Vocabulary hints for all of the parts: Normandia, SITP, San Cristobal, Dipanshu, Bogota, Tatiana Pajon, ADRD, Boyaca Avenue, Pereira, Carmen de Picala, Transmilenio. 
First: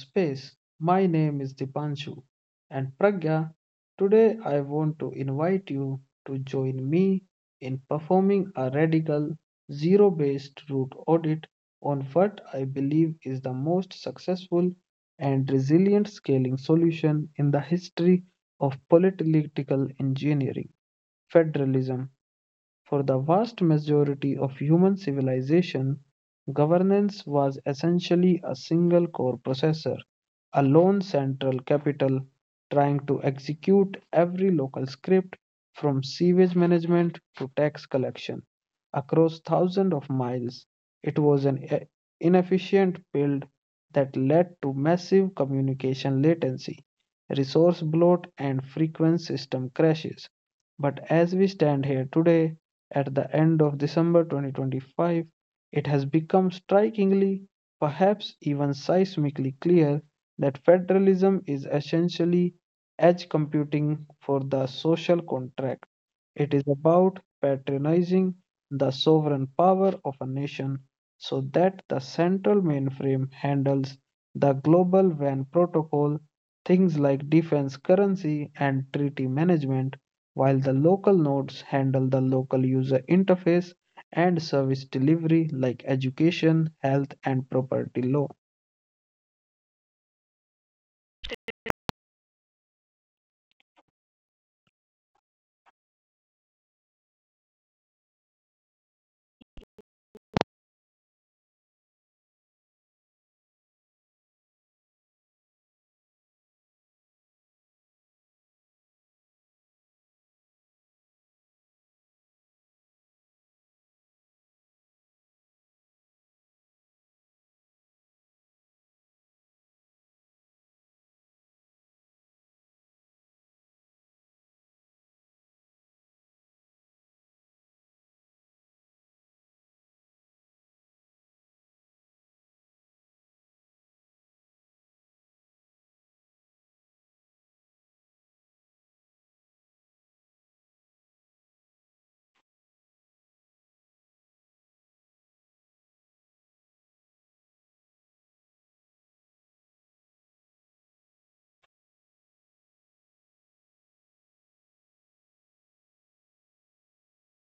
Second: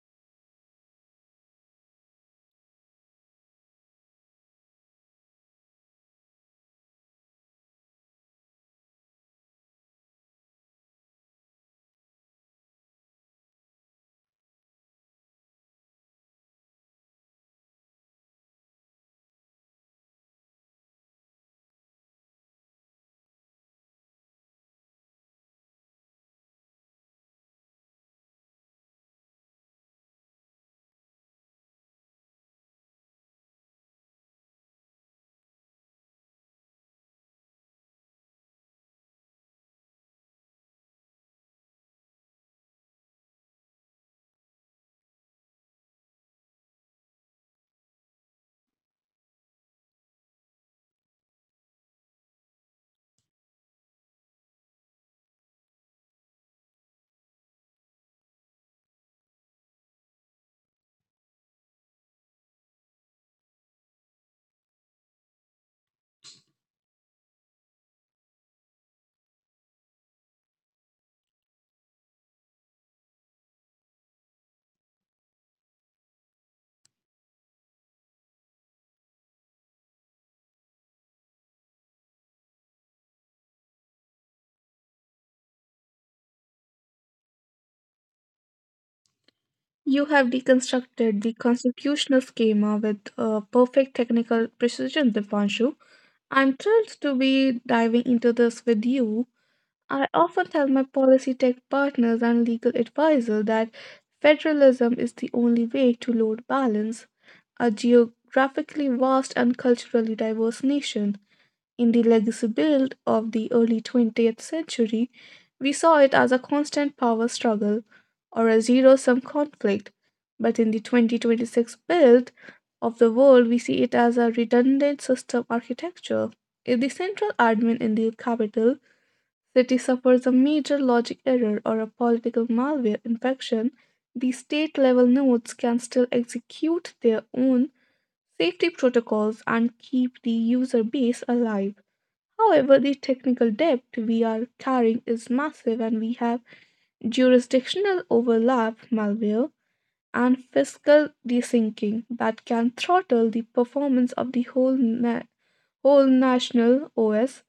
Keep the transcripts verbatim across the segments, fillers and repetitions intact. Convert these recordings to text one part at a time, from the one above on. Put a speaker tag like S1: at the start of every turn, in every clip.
S1: space. My name is Dipanshu and Pragya. Today, I want to invite you to join me in performing a radical zero based root audit on what I believe is the most successful and resilient scaling solution in the history of political engineering federalism. For the vast majority of human civilization, governance was essentially a single core processor, a lone central capital trying to execute every local script from sewage management to tax collection across thousands of miles. It was an e- inefficient build that led to massive communication latency, resource bloat, and frequent system crashes. But as we stand here today, at the end of December twenty twenty-five, it has become strikingly, perhaps even seismically clear, that federalism is essentially edge computing for the social contract. It is about patronizing the sovereign power of a nation so that the central mainframe handles the global WAN protocol, things like defense currency and treaty management, while the local nodes handle the local user interface and service delivery like education, health, and property law.
S2: You have deconstructed the constitutional schema with uh, perfect technical precision, Dipanshu. I'm thrilled to be diving into this with you. I often tell my policy tech partners and legal advisor that federalism is the only way to load balance a geographically vast and culturally diverse nation. In the legacy build of the early twentieth century, we saw it as a constant power struggle or a zero sum conflict. But in the twenty twenty-six build of the world, we see it as a redundant system architecture. If the central admin in the capital city suffers a major logic error or a political malware infection, the state level nodes can still execute their own safety protocols and keep the user base alive. However, the technical debt we are carrying is massive, and we have jurisdictional overlap, malware, and fiscal desyncing that can throttle the performance of the whole na- whole national O S.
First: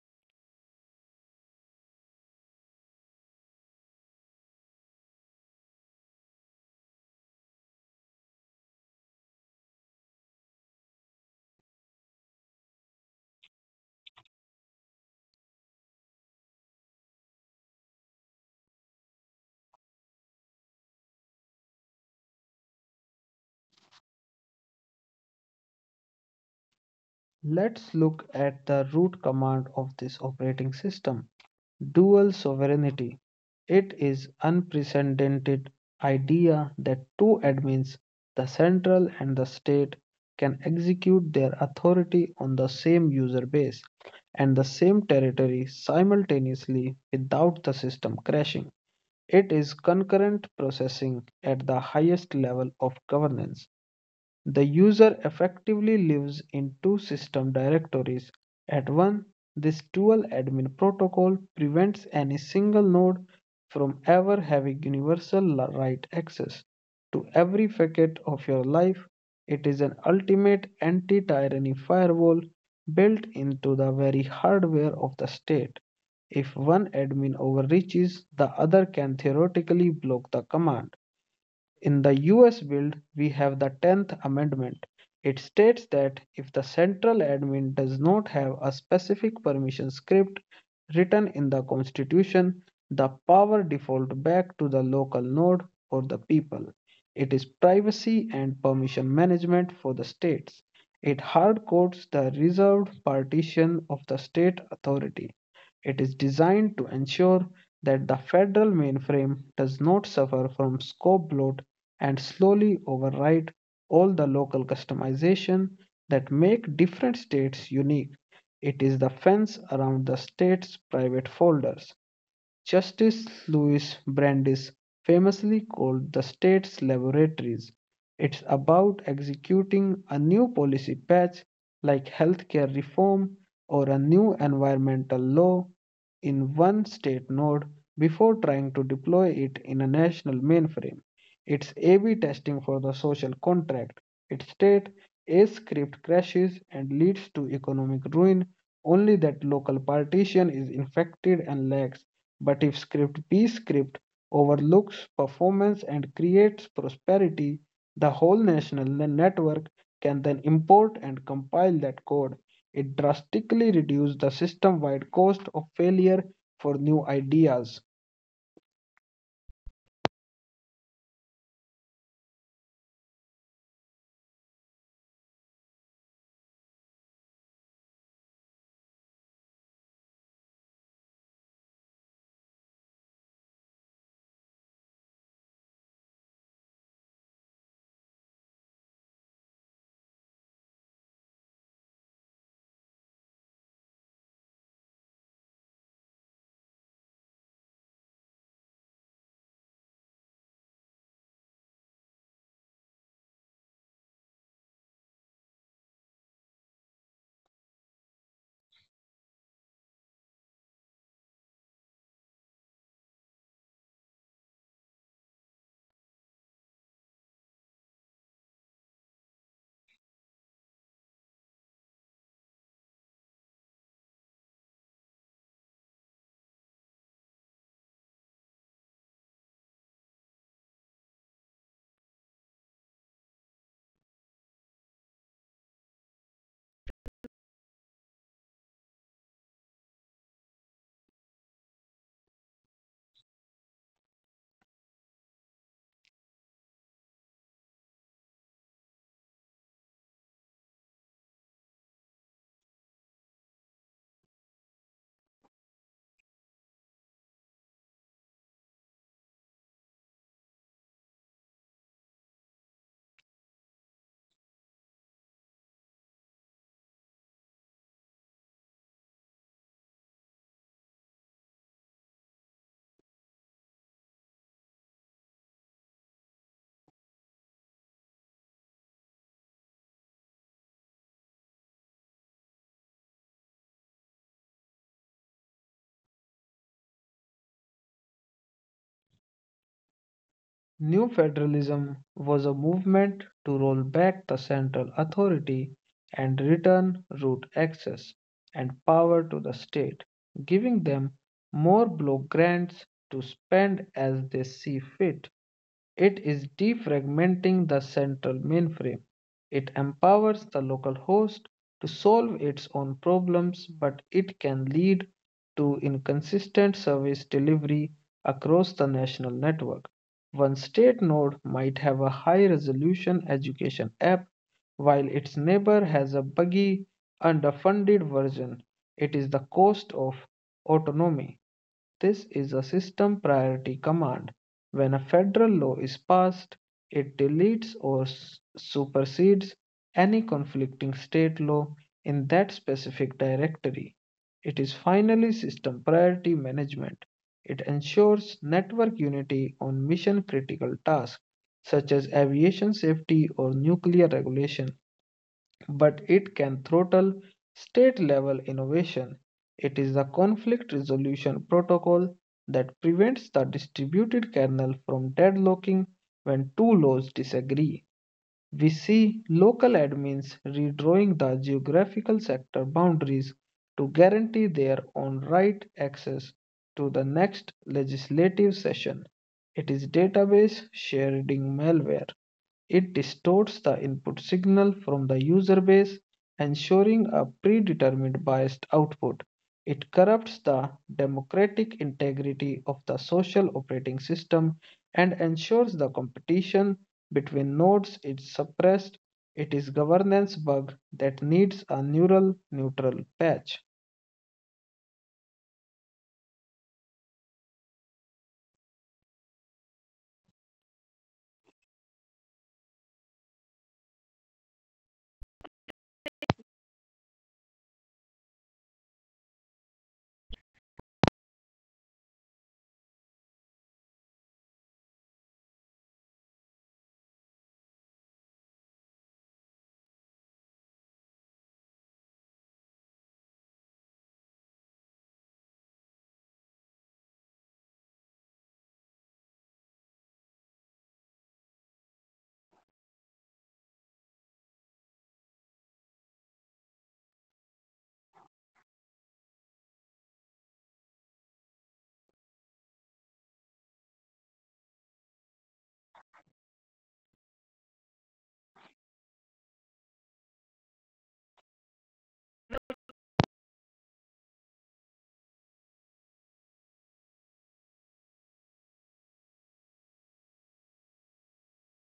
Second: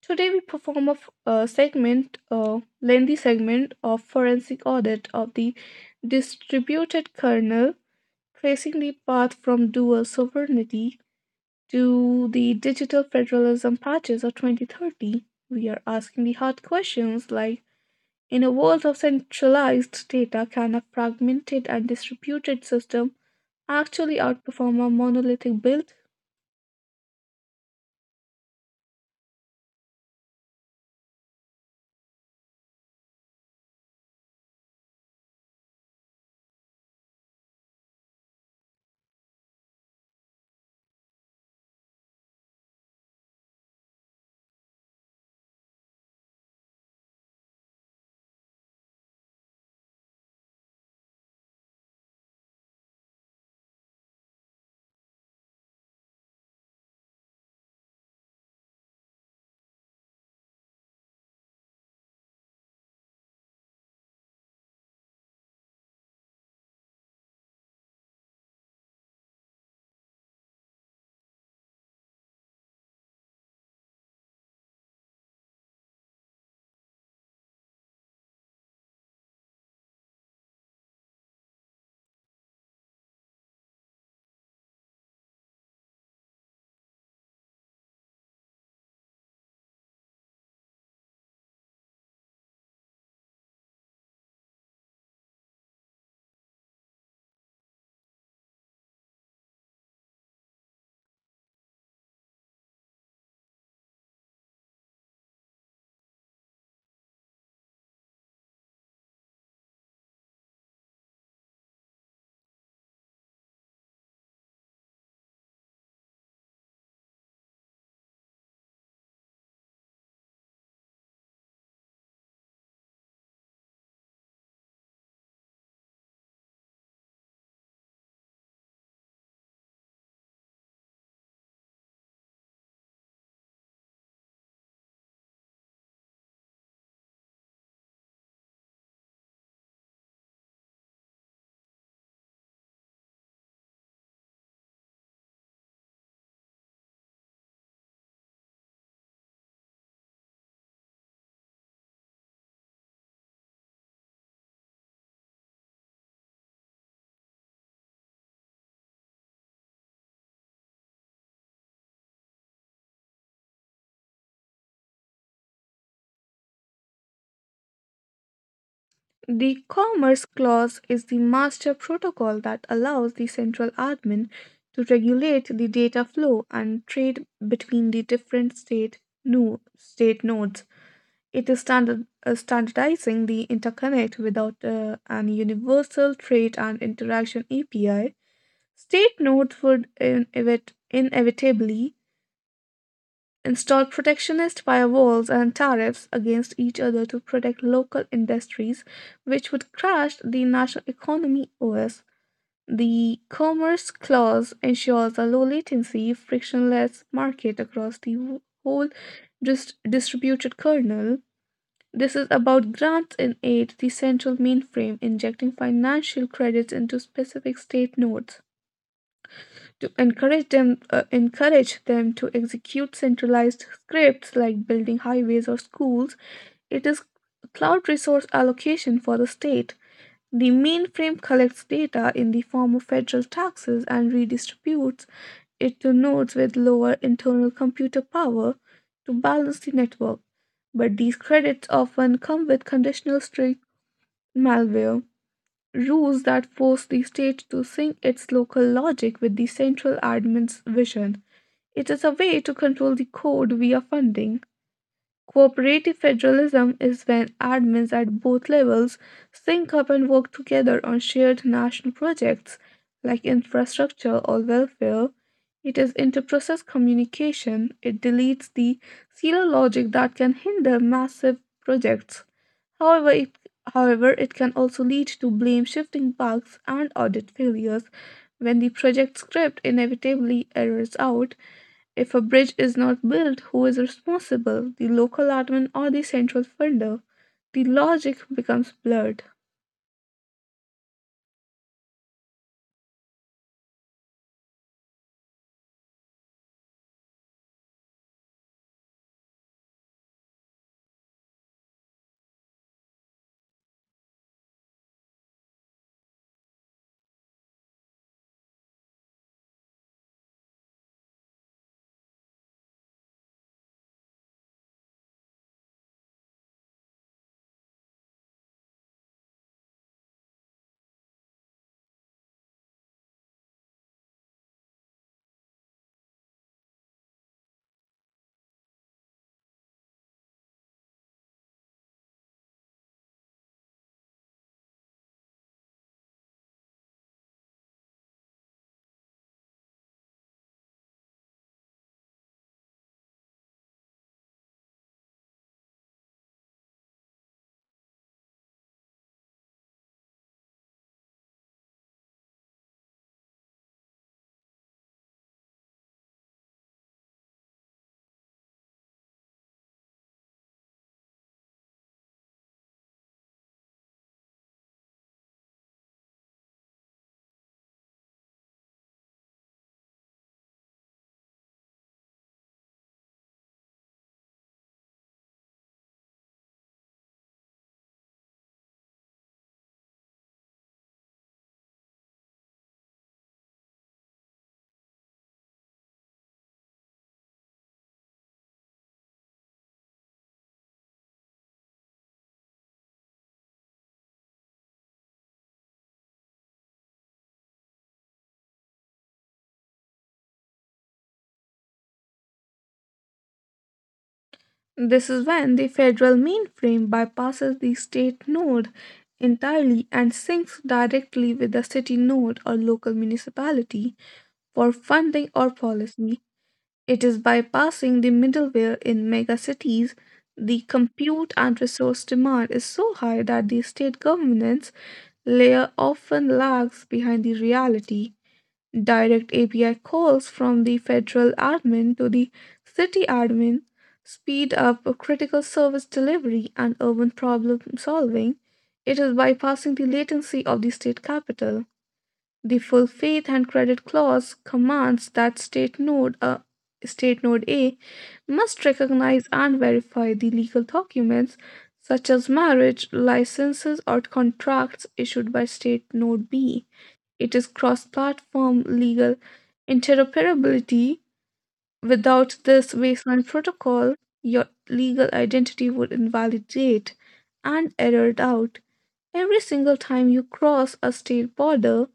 S2: Today, we perform a, f- a segment, a lengthy segment of forensic audit of the distributed kernel, tracing the path from dual sovereignty to the digital federalism patches of twenty thirty. We are asking the hard questions, like, in a world of centralized data, can a fragmented and distributed system actually outperform a monolithic build?
S1: Let's look at the root command of this operating system dual sovereignty. It is unprecedented idea that two admins, the central and the state, can execute their authority on the same user base and the same territory simultaneously without the system crashing. It is concurrent processing at the highest level of governance. The user effectively lives in two system directories at one. This dual admin protocol prevents any single node from ever having universal la- right access to every facet of your life. It is an ultimate anti-tyranny firewall built into the very hardware of the state. If one admin overreaches, the other can theoretically block the command. In the U S bill, we have the tenth Amendment. It states that if the central admin does not have a specific permission script written in the Constitution, the power default back to the local node or the people. It is privacy and permission management for the states. It hardcodes the reserved partition of the state authority. It is designed to ensure that the federal mainframe does not suffer from scope bloat and slowly override all the local customization that make different states unique. It is the fence around the state's private folders Justice Louis Brandeis famously called the state's laboratories. It's about executing a new policy patch like healthcare reform or a new environmental law in one state node before trying to deploy it in a national mainframe. It's A/B testing for the social contract. Its state A script crashes and leads to economic ruin, only that local partition is infected and lacks, but if script B script overlooks performance and creates prosperity, the whole national network can then import and compile that code. It drastically reduces the system wide cost of failure for new ideas.
S2: The Commerce Clause is the master protocol that allows the central admin to regulate the data flow and trade between the different state, no, state nodes. It is standard, uh, standardizing the interconnect without uh, an universal trait and interaction A P I. State nodes would inevit- inevitably install protectionist firewalls and tariffs against each other to protect local industries, which would crash the national economy O S. The Commerce Clause ensures a low latency, frictionless market across the whole dis- distributed kernel. This is about grants and aid, the central mainframe injecting financial credits into specific state nodes to encourage them uh, encourage them to execute centralized scripts like building highways or schools. It is cloud resource allocation for the state. The mainframe collects data in the form of federal taxes and redistributes it to nodes with lower internal computer power to balance the network. But these credits often come with conditional strict malware rules that force the state to sync its local logic with the central admin's vision. It is a way to control the code via funding. Cooperative federalism is when admins at both levels sync up and work together on shared national projects like infrastructure or welfare. It is inter-process communication. It deletes the silo logic that can hinder massive projects. However, it, however, it can also lead to blame shifting bugs and audit failures when the project script inevitably errors out. If a bridge is not built, who is responsible, the local admin or the central funder? The logic becomes blurred.
S1: New federalism was a movement to roll back the central authority and return route access and power to the state, giving them more block grants to spend as they see fit. It is defragmenting the central mainframe. It empowers the local host to solve its own problems, but it can lead to inconsistent service delivery across the national network. One state node might have a high resolution education app, while its neighbor has a buggy, underfunded version. It is the cost of autonomy. This is a system priority command. When a federal law is passed, it deletes or supersedes any conflicting state law in that specific directory. It is finally system priority management. It ensures network unity on mission critical tasks such as aviation safety or nuclear regulation, but it can throttle state level innovation. It is the conflict resolution protocol that prevents the distributed kernel from deadlocking when two laws disagree. We see local admins redrawing the geographical sector boundaries to guarantee their own right access to the next legislative session. It is database sharing malware. It distorts the input signal from the user base, ensuring a predetermined biased output. It corrupts the democratic integrity of the social operating system and ensures the competition between nodes is suppressed. It is a governance bug that needs a neural neutral patch.
S2: This is when the federal mainframe bypasses the state node entirely and syncs directly with the city node or local municipality for funding or policy. It is bypassing the middleware in megacities. The compute and resource demand is so high that the state governance layer often lags behind the reality. Direct A P I calls from the federal admin to the city admin speed up critical service delivery and urban problem solving. It is bypassing the latency of the state capital. The full faith and credit clause commands that state node a state node A must recognize and verify the legal documents such as marriage licenses or contracts issued by state node B. It is cross-platform legal interoperability. Without this baseline protocol, your legal identity would invalidate and errored out every single time you cross a state border.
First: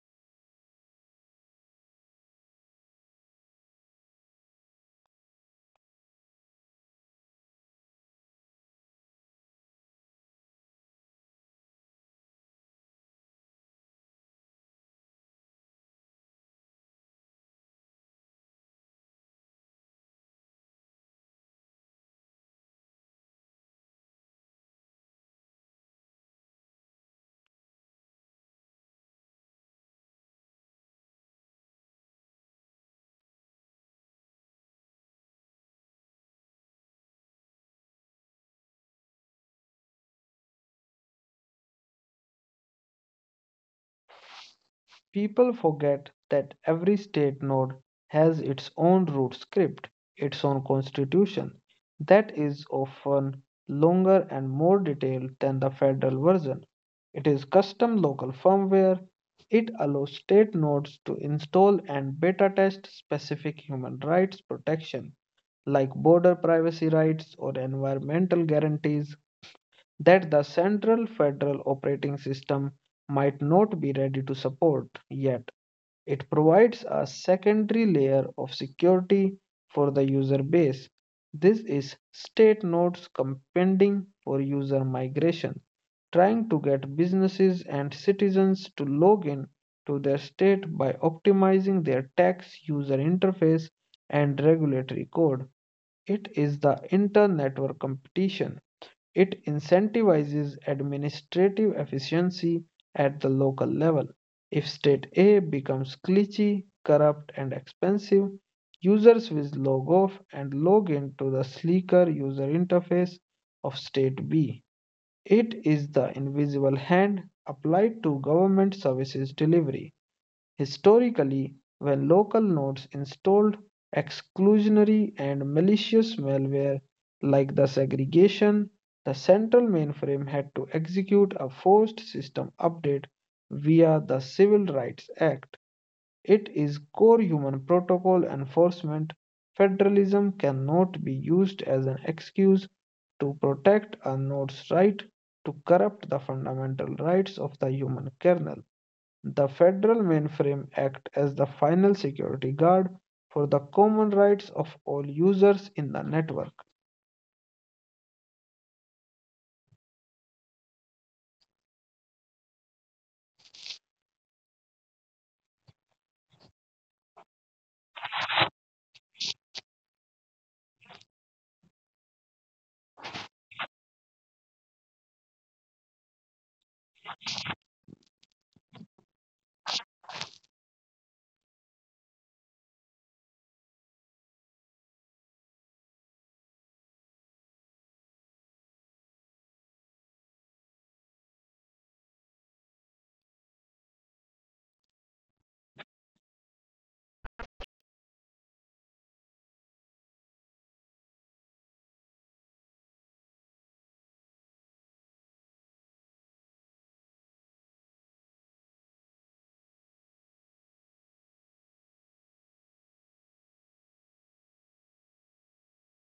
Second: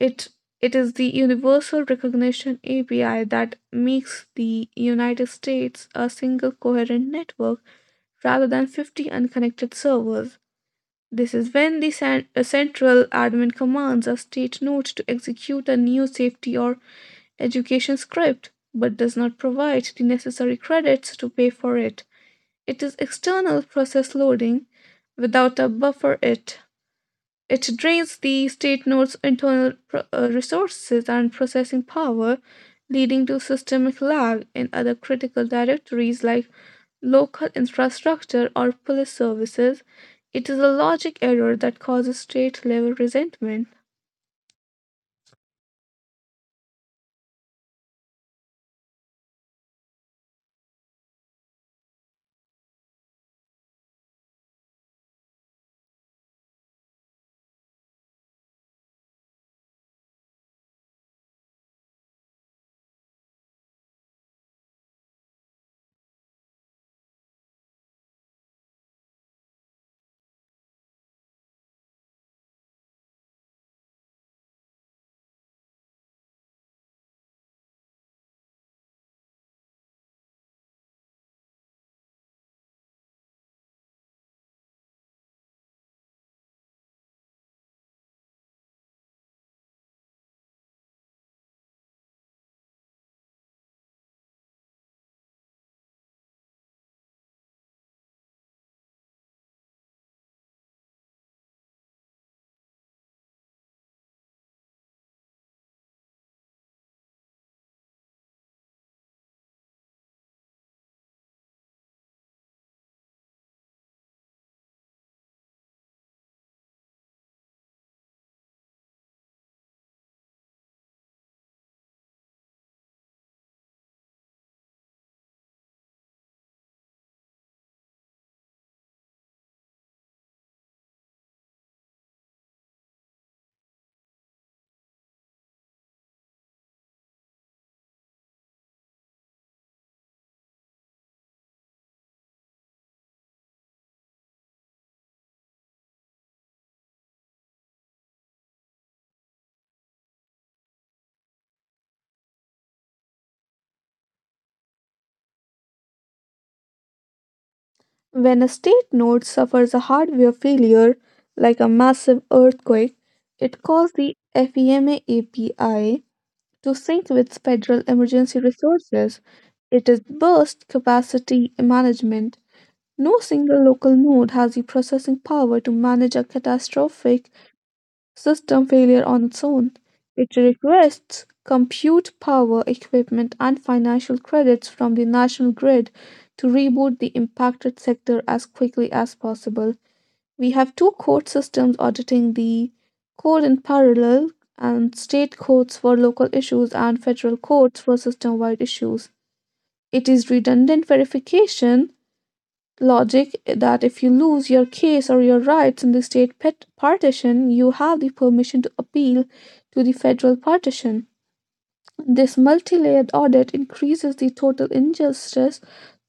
S2: It it is the Universal Recognition A P I that makes the United States a single coherent network rather than fifty unconnected servers. This is when the cen- uh, central admin commands a state node to execute a new safety or education script, but does not provide the necessary credits to pay for it. It is external process loading without a buffer it. It drains the state node's internal pro- uh, resources and processing power, leading to systemic lag in other critical directories like local infrastructure or police services. It is a logic error that causes state level resentment.
S1: People forget that every state node has its own root script, its own constitution, that is often longer and more detailed than the federal version. It is custom local firmware. It allows state nodes to install and beta test specific human rights protection, like border privacy rights or environmental guarantees that the central federal operating system might not be ready to support yet. It provides a secondary layer of security for the user base. This is state nodes compounding for user migration, trying to get businesses and citizens to log in to their state by optimizing their tax user interface and regulatory code. It is the inter-network competition. It incentivizes administrative efficiency at the local level. If state A becomes glitchy, corrupt, and expensive, users will log off and log into the sleeker user interface of state B. It is the invisible hand applied to government services delivery. Historically, when local nodes installed exclusionary and malicious malware like the segregation, the central mainframe had to execute a forced system update via the Civil Rights Act. It is core human protocol enforcement. Federalism cannot be used as an excuse to protect a node's right to corrupt the fundamental rights of the human kernel. The Federal Mainframe acts as the final security guard for the common rights of all users in the network.
S2: When a state node suffers a hardware failure, like a massive earthquake, it calls the FEMA A P I to sync with federal emergency resources. It is burst capacity management. No single local node has the processing power to manage a catastrophic system failure on its own. It requests compute power, equipment, and financial credits from the national grid to reboot the impacted sector as quickly as possible. We have two court systems auditing the code in parallel, and state courts for local issues and federal courts for system wide issues. It is redundant verification logic that if you lose your case or your rights in the state pet partition, you have the permission to appeal to the federal partition. This multi-layered audit increases the total injustice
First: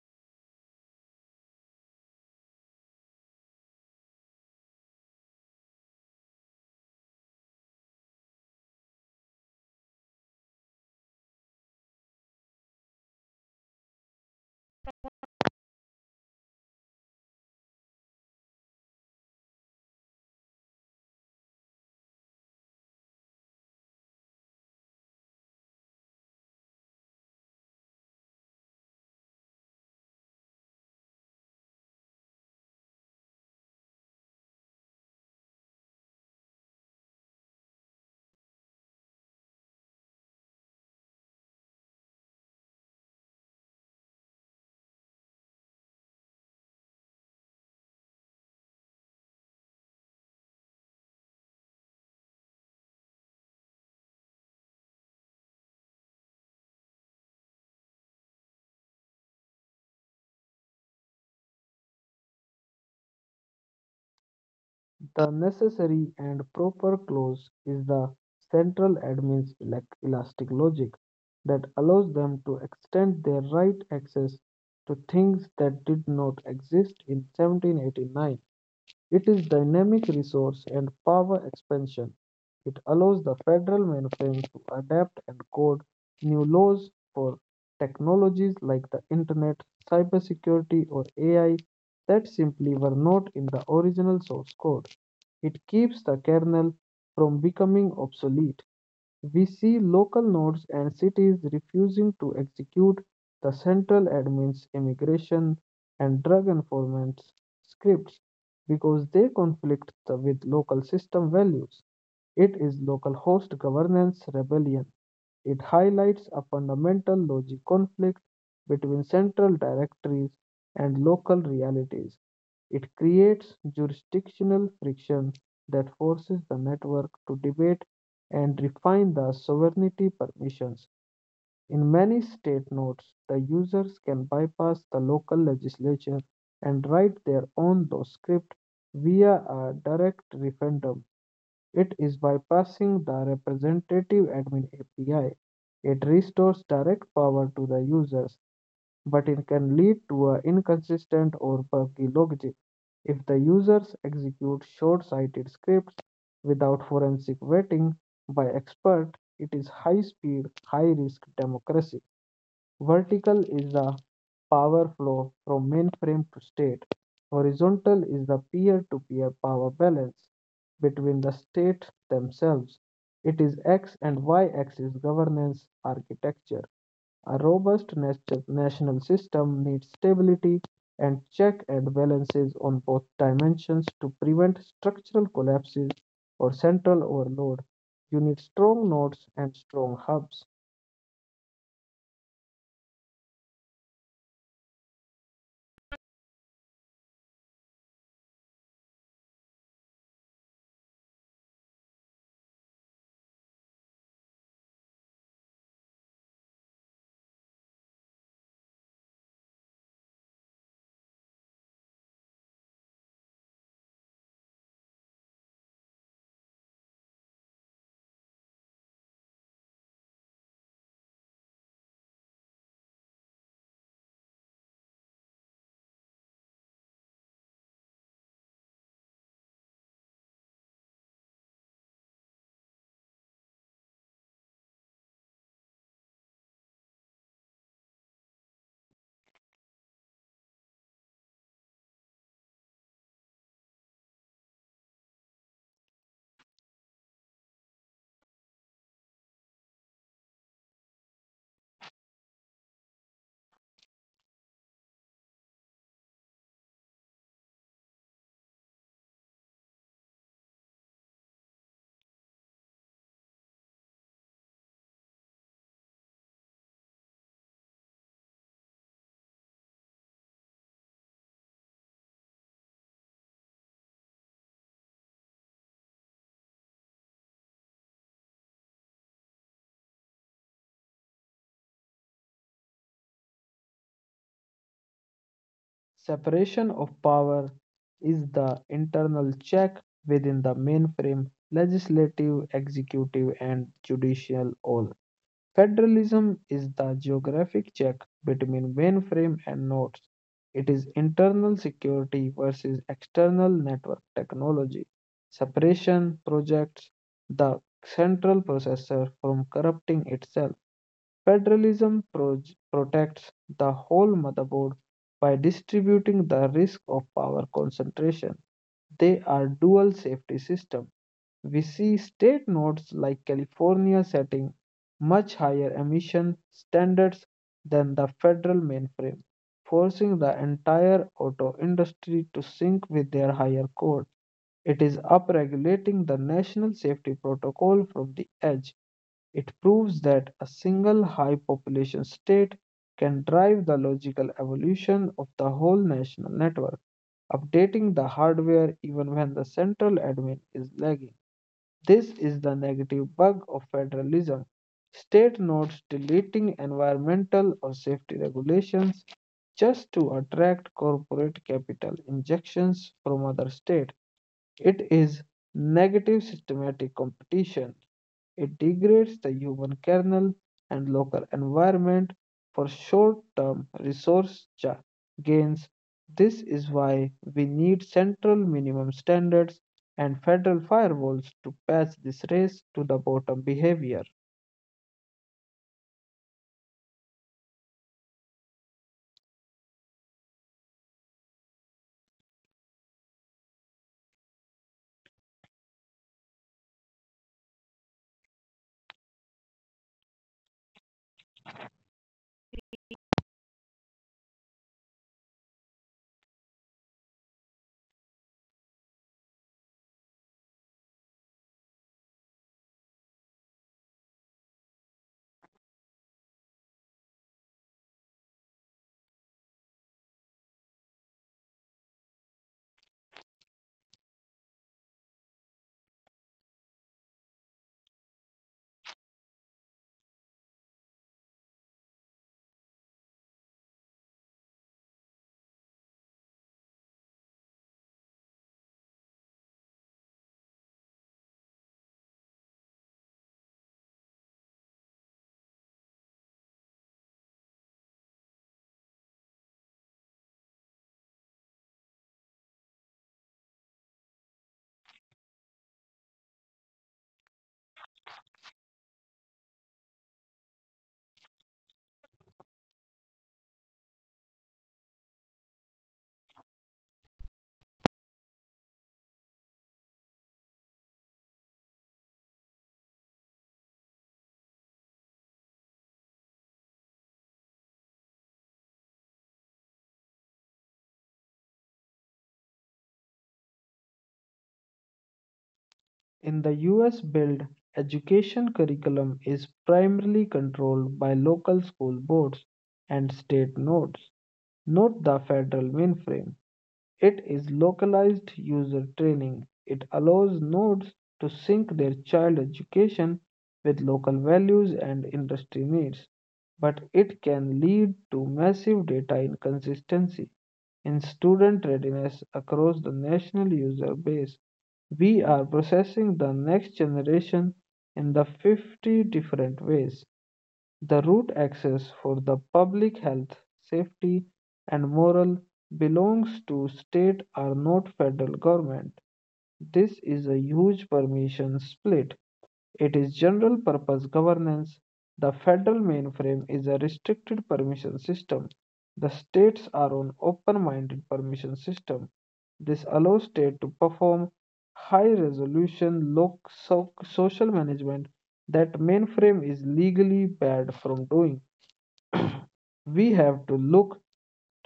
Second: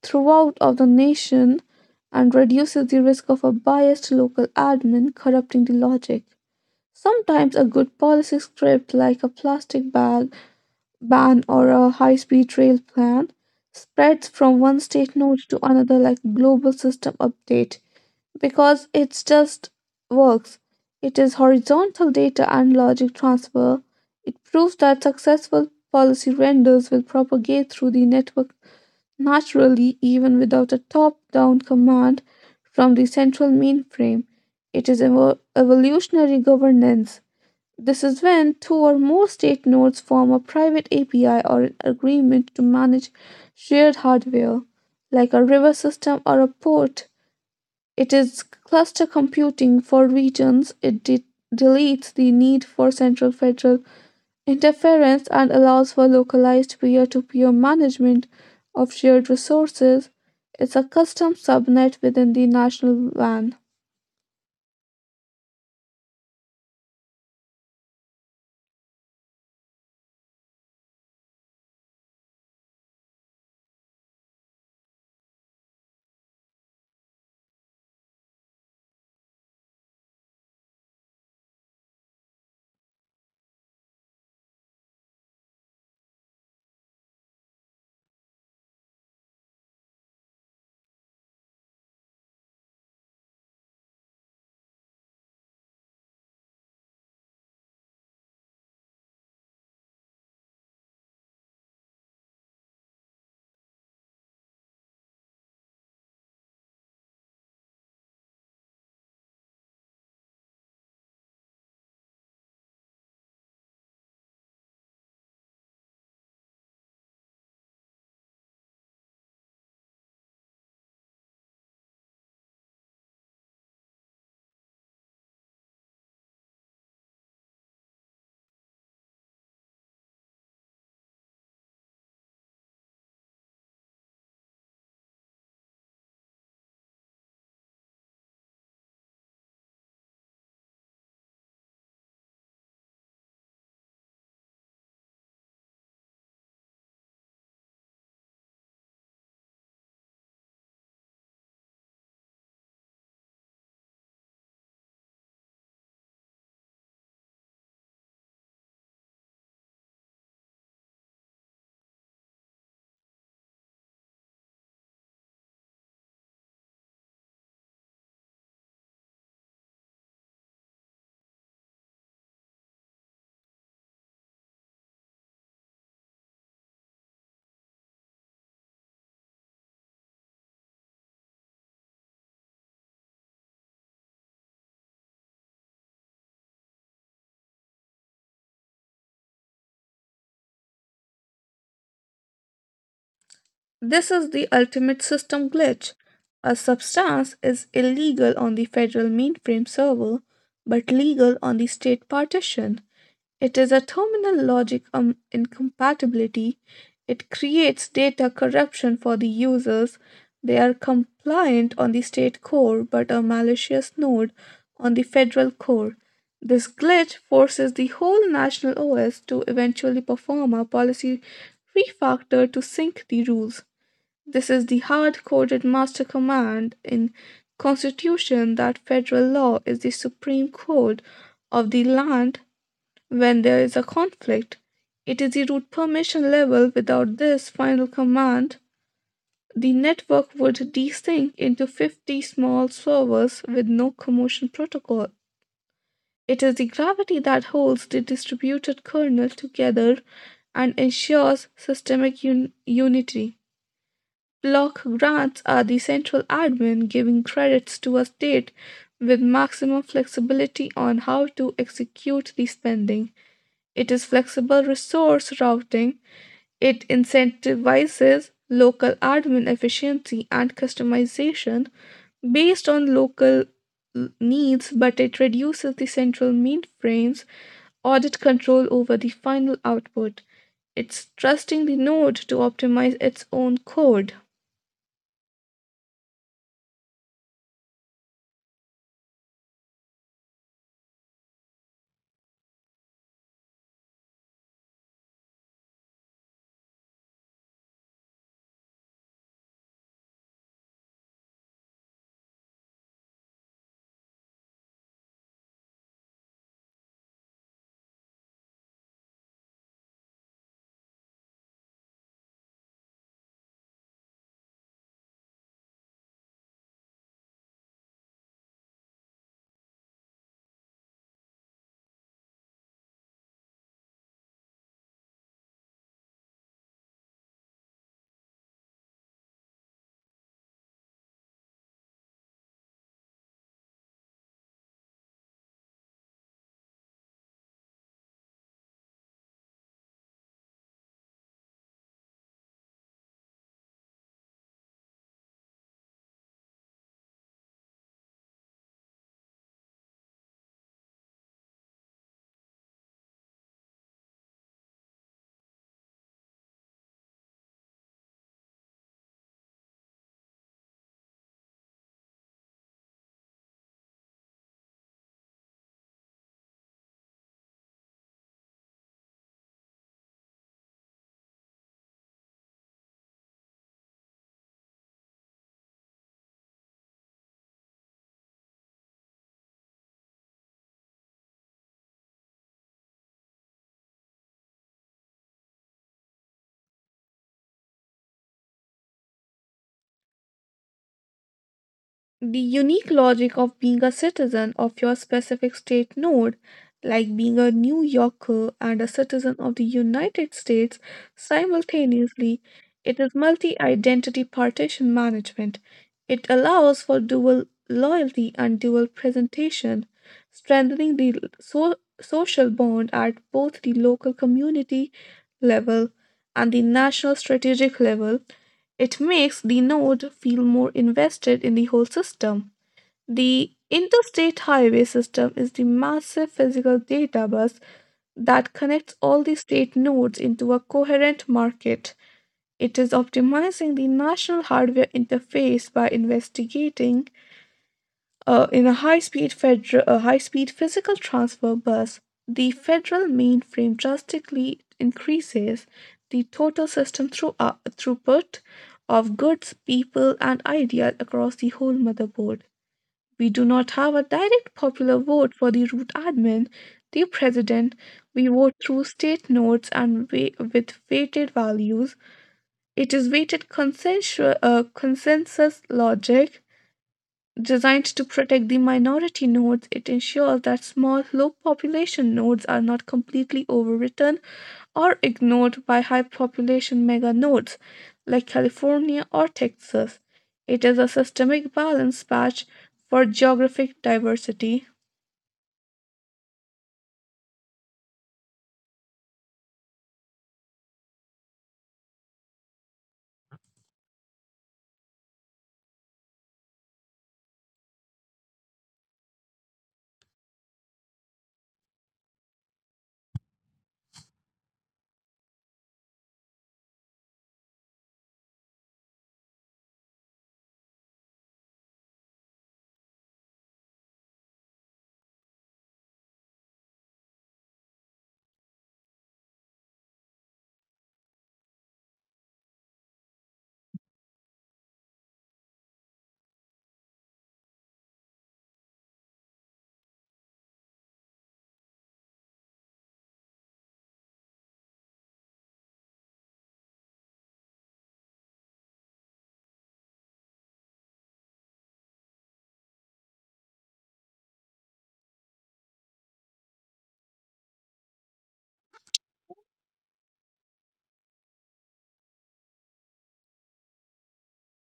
S2: throughout of the nation and reduces the risk of a biased local admin corrupting the logic. Sometimes a good policy script like a plastic bag ban or a high-speed rail plan spreads from one state note to another like global system update because it's just works. It is horizontal data and logic transfer. It proves that successful policy renders will propagate through the network naturally, even without a top down command from the central mainframe. It is evo- evolutionary governance. This is when two or more state nodes form a private A P I or an agreement to manage shared hardware, like a river system or a port. It is cluster computing for regions. It de- deletes the need for central federal interference and allows for localized peer to peer management of shared resources. It's a custom subnet within the national WAN.
S1: The necessary and proper clause is the central admin's elastic logic that allows them to extend their right access to things that did not exist in seventeen eighty-nine. It is dynamic resource and power expansion. It allows the federal mainframe to adapt and code new laws for technologies like the internet, cybersecurity, or A I that simply were not in the original source code. It keeps the kernel from becoming obsolete. We see local nodes and cities refusing to execute the central admin's immigration and drug enforcement scripts because they conflict the, with local system values. It is local host governance rebellion. It highlights a fundamental logic conflict between central directories and local realities. It creates jurisdictional friction that forces the network to debate and refine the sovereignty permissions. In many state nodes, the users can bypass the local legislature and write their own law script via a direct referendum. It is bypassing the Representative Admin A P I. It restores direct power to the users, but it can lead to a inconsistent or buggy logic. If the users execute short-sighted scripts without forensic vetting by expert, it is high-speed, high-risk democracy. Vertical is the power flow from mainframe to state. Horizontal is the peer-to-peer power balance between the states themselves. It is X and Y axis governance architecture. A robust national system needs stability and check and balances on both dimensions to prevent structural collapses or central overload. You need strong nodes and strong hubs.
S2: This is the ultimate system glitch. A substance is illegal on the federal mainframe server, but legal on the state partition. It is a terminal logic um, incompatibility. It creates data corruption for the users. They are compliant on the state core, but a malicious node on the federal core. This glitch forces the whole national O S to eventually perform a policy refactor to sync the rules. This is the hard-coded master command in constitution that federal law is the supreme court of the land when there is a conflict. It is the root permission level. Without this final command, the network would desync into fifty small servers with no commotion protocol. It is the gravity that holds the distributed kernel together and ensures systemic un- unity. Block grants are the central admin giving credits to a state with maximum flexibility on how to execute the spending. It is flexible resource routing. It incentivizes local admin efficiency and customization based on local needs, but it reduces the central mainframe's audit control over the final output. It's trusting the node to optimize its own code.
S1: Separation of power is the internal check within the mainframe legislative, executive, and judicial all. Federalism is the geographic check between mainframe and nodes. It is internal security versus external network technology. Separation projects the central processor from corrupting itself. Federalism proj protects the whole motherboard by distributing the risk of power concentration. They are dual safety system. We see state nodes like California setting much higher emission standards than the federal mainframe, forcing the entire auto industry to sync with their higher code. It is upregulating the national safety protocol from the edge. It proves that a single high population state can drive the logical evolution of the whole national network, updating the hardware even when the central admin is lagging. This is the negative bug of federalism. State nodes deleting environmental or safety regulations just to attract corporate capital injections from other states. It is negative systematic competition. It degrades the human kernel and local environment for short term resource ja- gains. This is why we need central minimum standards and federal firewalls to patch this race to the bottom behavior.
S2: The unique logic of being a citizen of your specific state node, like being a New Yorker and a citizen of the United States simultaneously. It is multi identity partition management. It allows for dual loyalty and dual presentation, strengthening the so- social bond at both the local community level and the national strategic level. It makes the node feel more invested in the whole system. The interstate highway system is the massive physical data bus that connects all the state nodes into a coherent market. It is optimizing the national hardware interface by investigating uh, in a high-speed federal, a high-speed physical transfer bus. The federal mainframe drastically increases the total system through, uh, throughput of goods, people, and ideas across the whole motherboard. We do not have a direct popular vote for the root admin, the president. We vote through state nodes and wa- with weighted values. It is weighted consensual, uh, consensus logic. Designed to protect the minority nodes, it ensures that small, low population nodes are not completely overwritten or ignored by high population mega nodes like California or Texas. It is a systemic balance patch for geographic diversity.
S1: In the U S build, education curriculum is primarily controlled by local school boards and state nodes, not the federal mainframe. It is localized user training. It allows nodes to sync their child education with local values and industry needs, but it can lead to massive data inconsistency in student readiness across the national user base. We are processing the next generation in the fifty different ways. The root access for the public health, safety, and moral belongs to state or not federal government. This is a huge permission split. It is general purpose governance. The federal mainframe is a restricted permission system. The states are on open-minded permission system. This allows state to perform high-resolution local social management that mainframe is legally barred from doing. We have to look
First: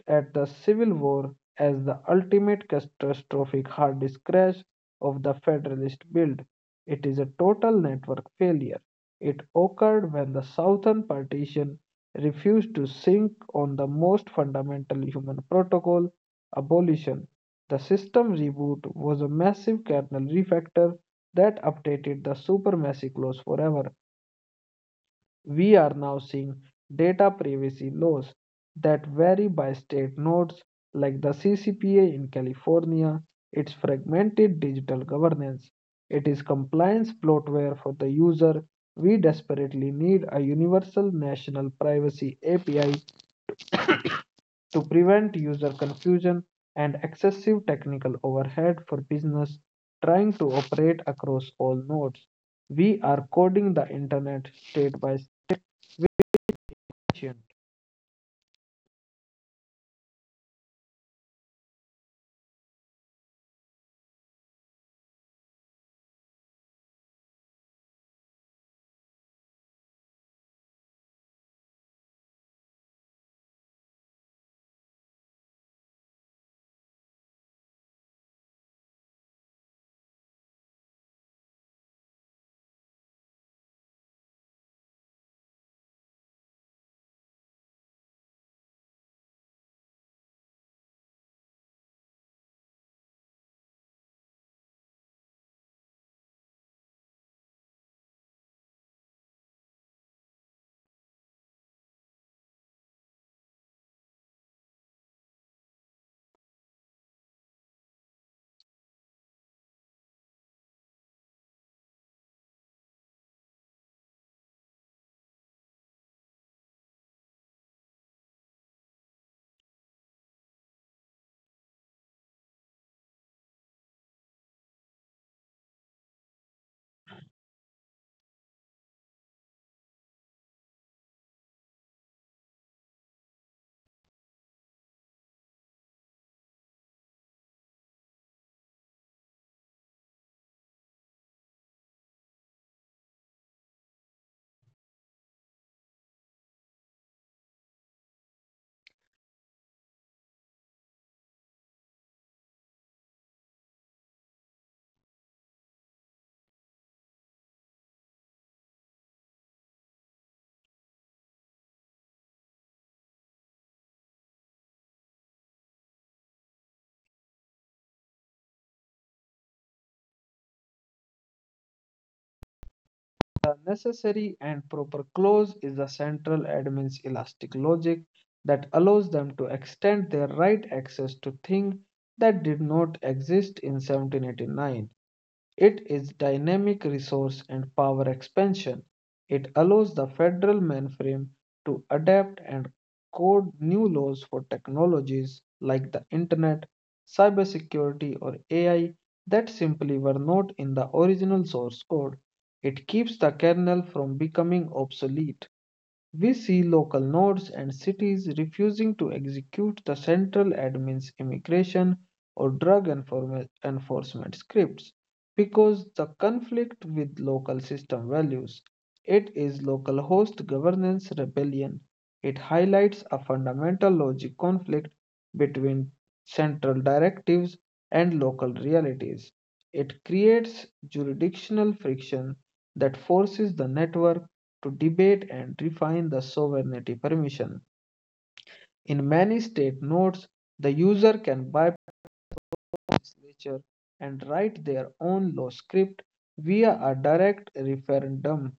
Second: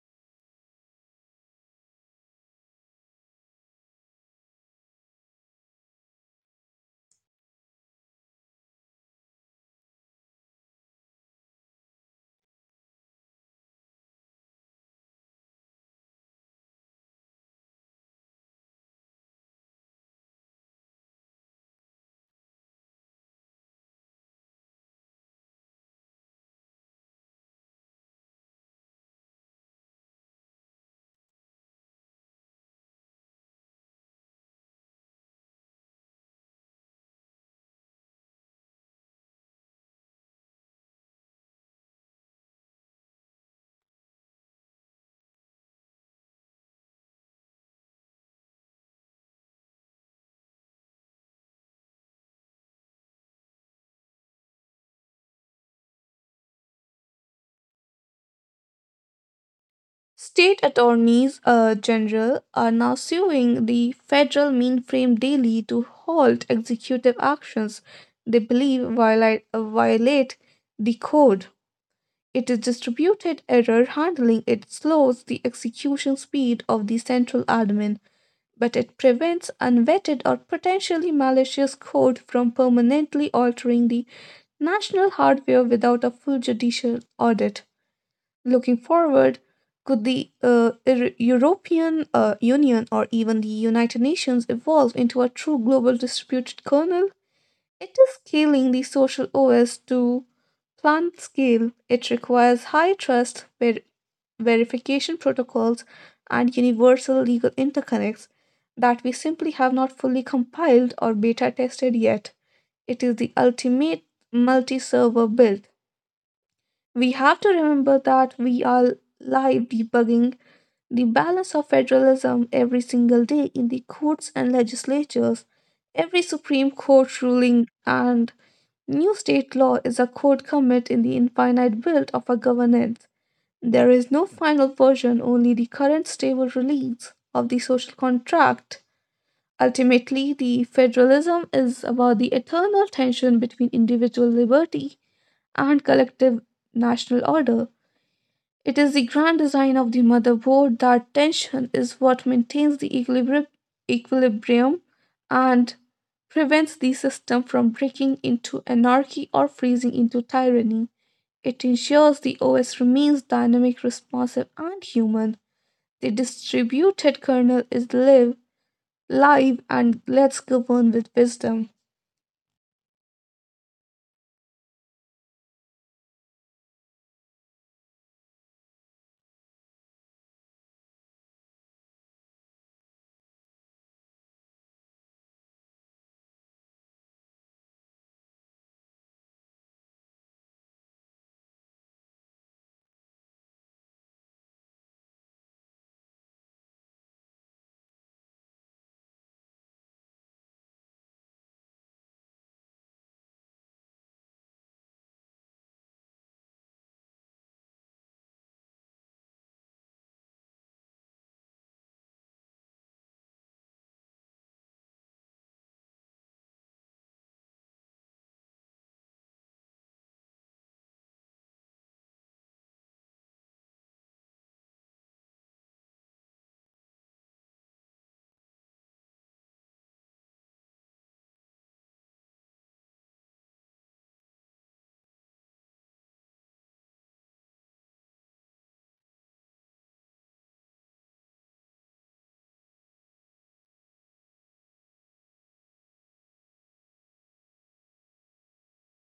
S1: at the Civil War as the ultimate catastrophic hard disk crash of the Federalist build. It is a total network failure. It occurred when the Southern Partition refused to sink on the most fundamental human protocol, abolition. The system reboot was a massive kernel refactor that updated the supremacy clause forever. We are now seeing data privacy laws that vary by state nodes, like the C C P A in California, its fragmented digital governance. It is compliance bloatware for the user. We desperately need a universal national privacy A P I to prevent user confusion and excessive technical overhead for business trying to operate across all nodes. We are coding the internet state by state.
S2: State attorneys uh, general are now suing the federal mainframe daily to halt executive actions they believe violate, violate the code. It is distributed error handling. It slows the execution speed of the central admin, but it prevents unvetted or potentially malicious code from permanently altering the national hardware without a full judicial audit. Looking forward, could the uh, Eu- European uh, Union or even the United Nations evolve into a true global distributed kernel? It is scaling the social O S to plant scale. It requires high trust ver- verification protocols and universal legal interconnects that we simply have not fully compiled or beta tested yet. It is the ultimate multi server build. We have to remember that we are live debugging the balance of federalism every single day in the courts and legislatures. Every Supreme Court ruling and new state law is a code commit in the infinite build of a governance. There is no final version, only the current stable release of the social contract. Ultimately, the federalism is about the eternal tension between individual liberty and collective national order. It is the grand design of the motherboard that tension is what maintains the equilibri- equilibrium and prevents the system from breaking into anarchy or freezing into tyranny. It ensures the O S remains dynamic, responsive, and human. The distributed kernel is live, live, and lets govern with wisdom.
S1: The necessary and proper clause is the central admin's elastic logic that allows them to extend their right access to things that did not exist in seventeen eighty-nine. It is dynamic resource and power expansion. It allows the federal mainframe to adapt and code new laws for technologies like the internet, cybersecurity, or A I that simply were not in the original source code. It keeps the kernel from becoming obsolete. We see local nodes and cities refusing to execute the central admin's immigration or drug enforme- enforcement scripts because the conflict with local system values. It is local host governance rebellion. It highlights a fundamental logic conflict between central directives and local realities. It creates jurisdictional friction that forces the network to debate and refine the sovereignty permission. In many state nodes, the user can bypass legislature and write their own law script via a direct referendum.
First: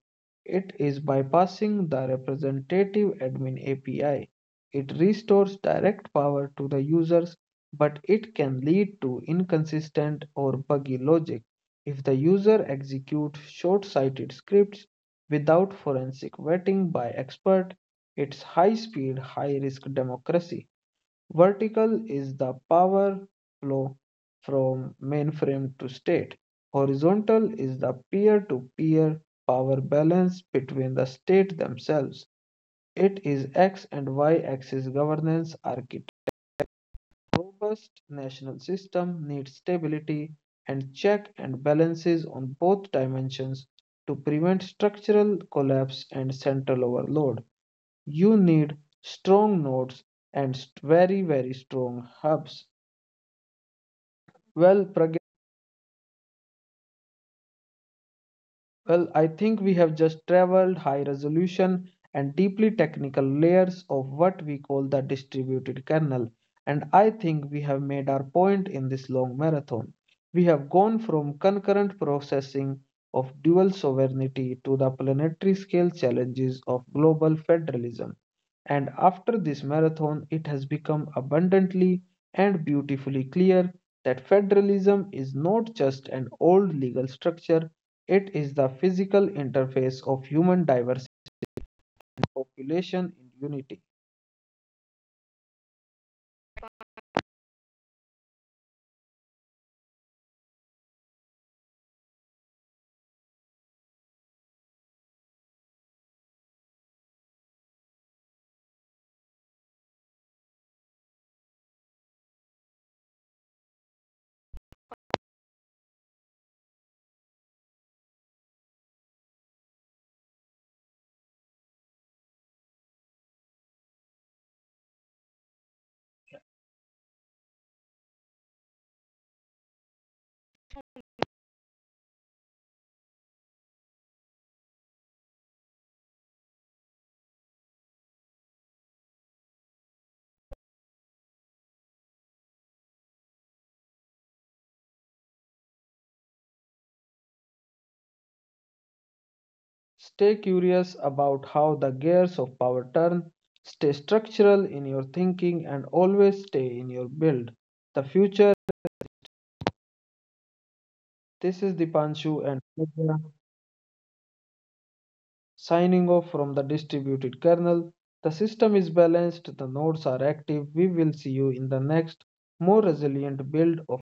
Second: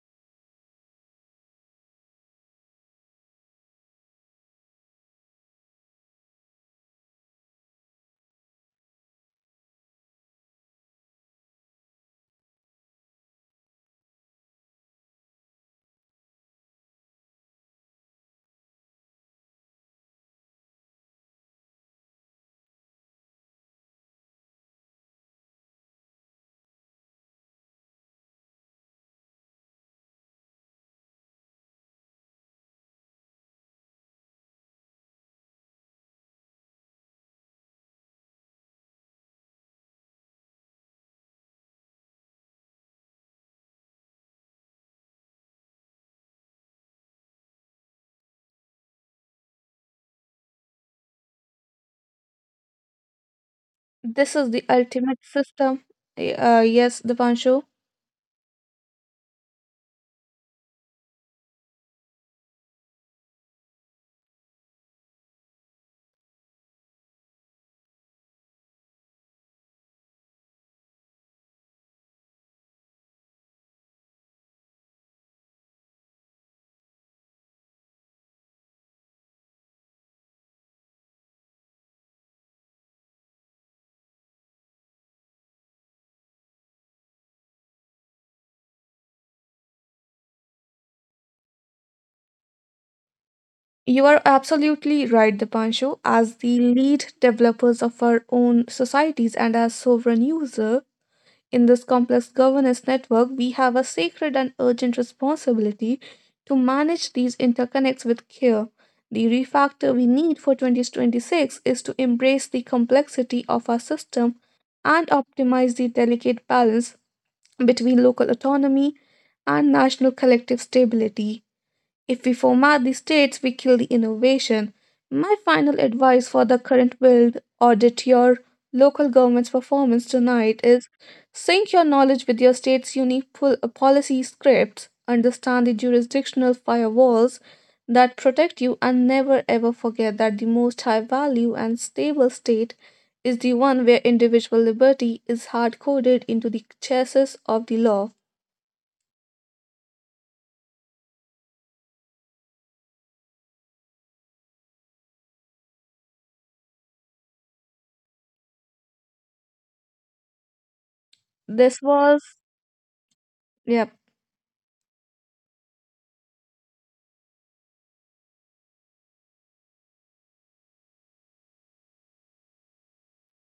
S1: It is bypassing the representative admin A P I. It restores direct power to the users, but it can lead to inconsistent or buggy logic if the user executes short-sighted scripts without forensic vetting by experts. It's high-speed, high-risk democracy. Vertical is the power flow from mainframe to state. Horizontal is the peer to peer power balance between the state themselves. It is X and Y axis governance architecture. Robust national system needs stability and check and balances on both dimensions to prevent structural collapse and central overload. You need strong nodes and very, very strong hubs.
S2: This is the ultimate
S1: Well, Pragya,
S2: system. Eh, Uh, yes, Dipanshu.
S1: well, I think we have just traveled high resolution and deeply technical layers of what we call the distributed kernel. And I think we have made our point in this long marathon. We have gone from concurrent processing of dual sovereignty to the planetary scale challenges of global federalism. And after this marathon, it has become abundantly and beautifully clear that federalism is not just an old legal structure. It is the physical interface of human diversity population in unity.
S2: You are absolutely right, Dipanshu. As the lead developers of our own societies and as sovereign user in this complex governance network, we have a sacred and urgent responsibility to manage these interconnects with care. The refactor we need for twenty twenty-six is to embrace the complexity of our system and optimize the delicate balance between local autonomy and national collective stability. If we format the states, we kill the innovation. My final advice for the current build, audit your local government's performance tonight, is sync your knowledge with your state's unique pol- policy scripts, understand the jurisdictional firewalls that protect you, and never ever forget that the most high value and stable state is the one where individual liberty is hard coded into the chassis of the law.
S1: Stay curious about how the gears of power turn, stay structural in your thinking, and always stay in your build. The future, this is
S2: This
S1: Dipanshu and
S2: was,
S1: Pooja,
S2: yeah,
S1: signing off from the distributed kernel. The system is balanced, the nodes are active. We will see you in the next more resilient build of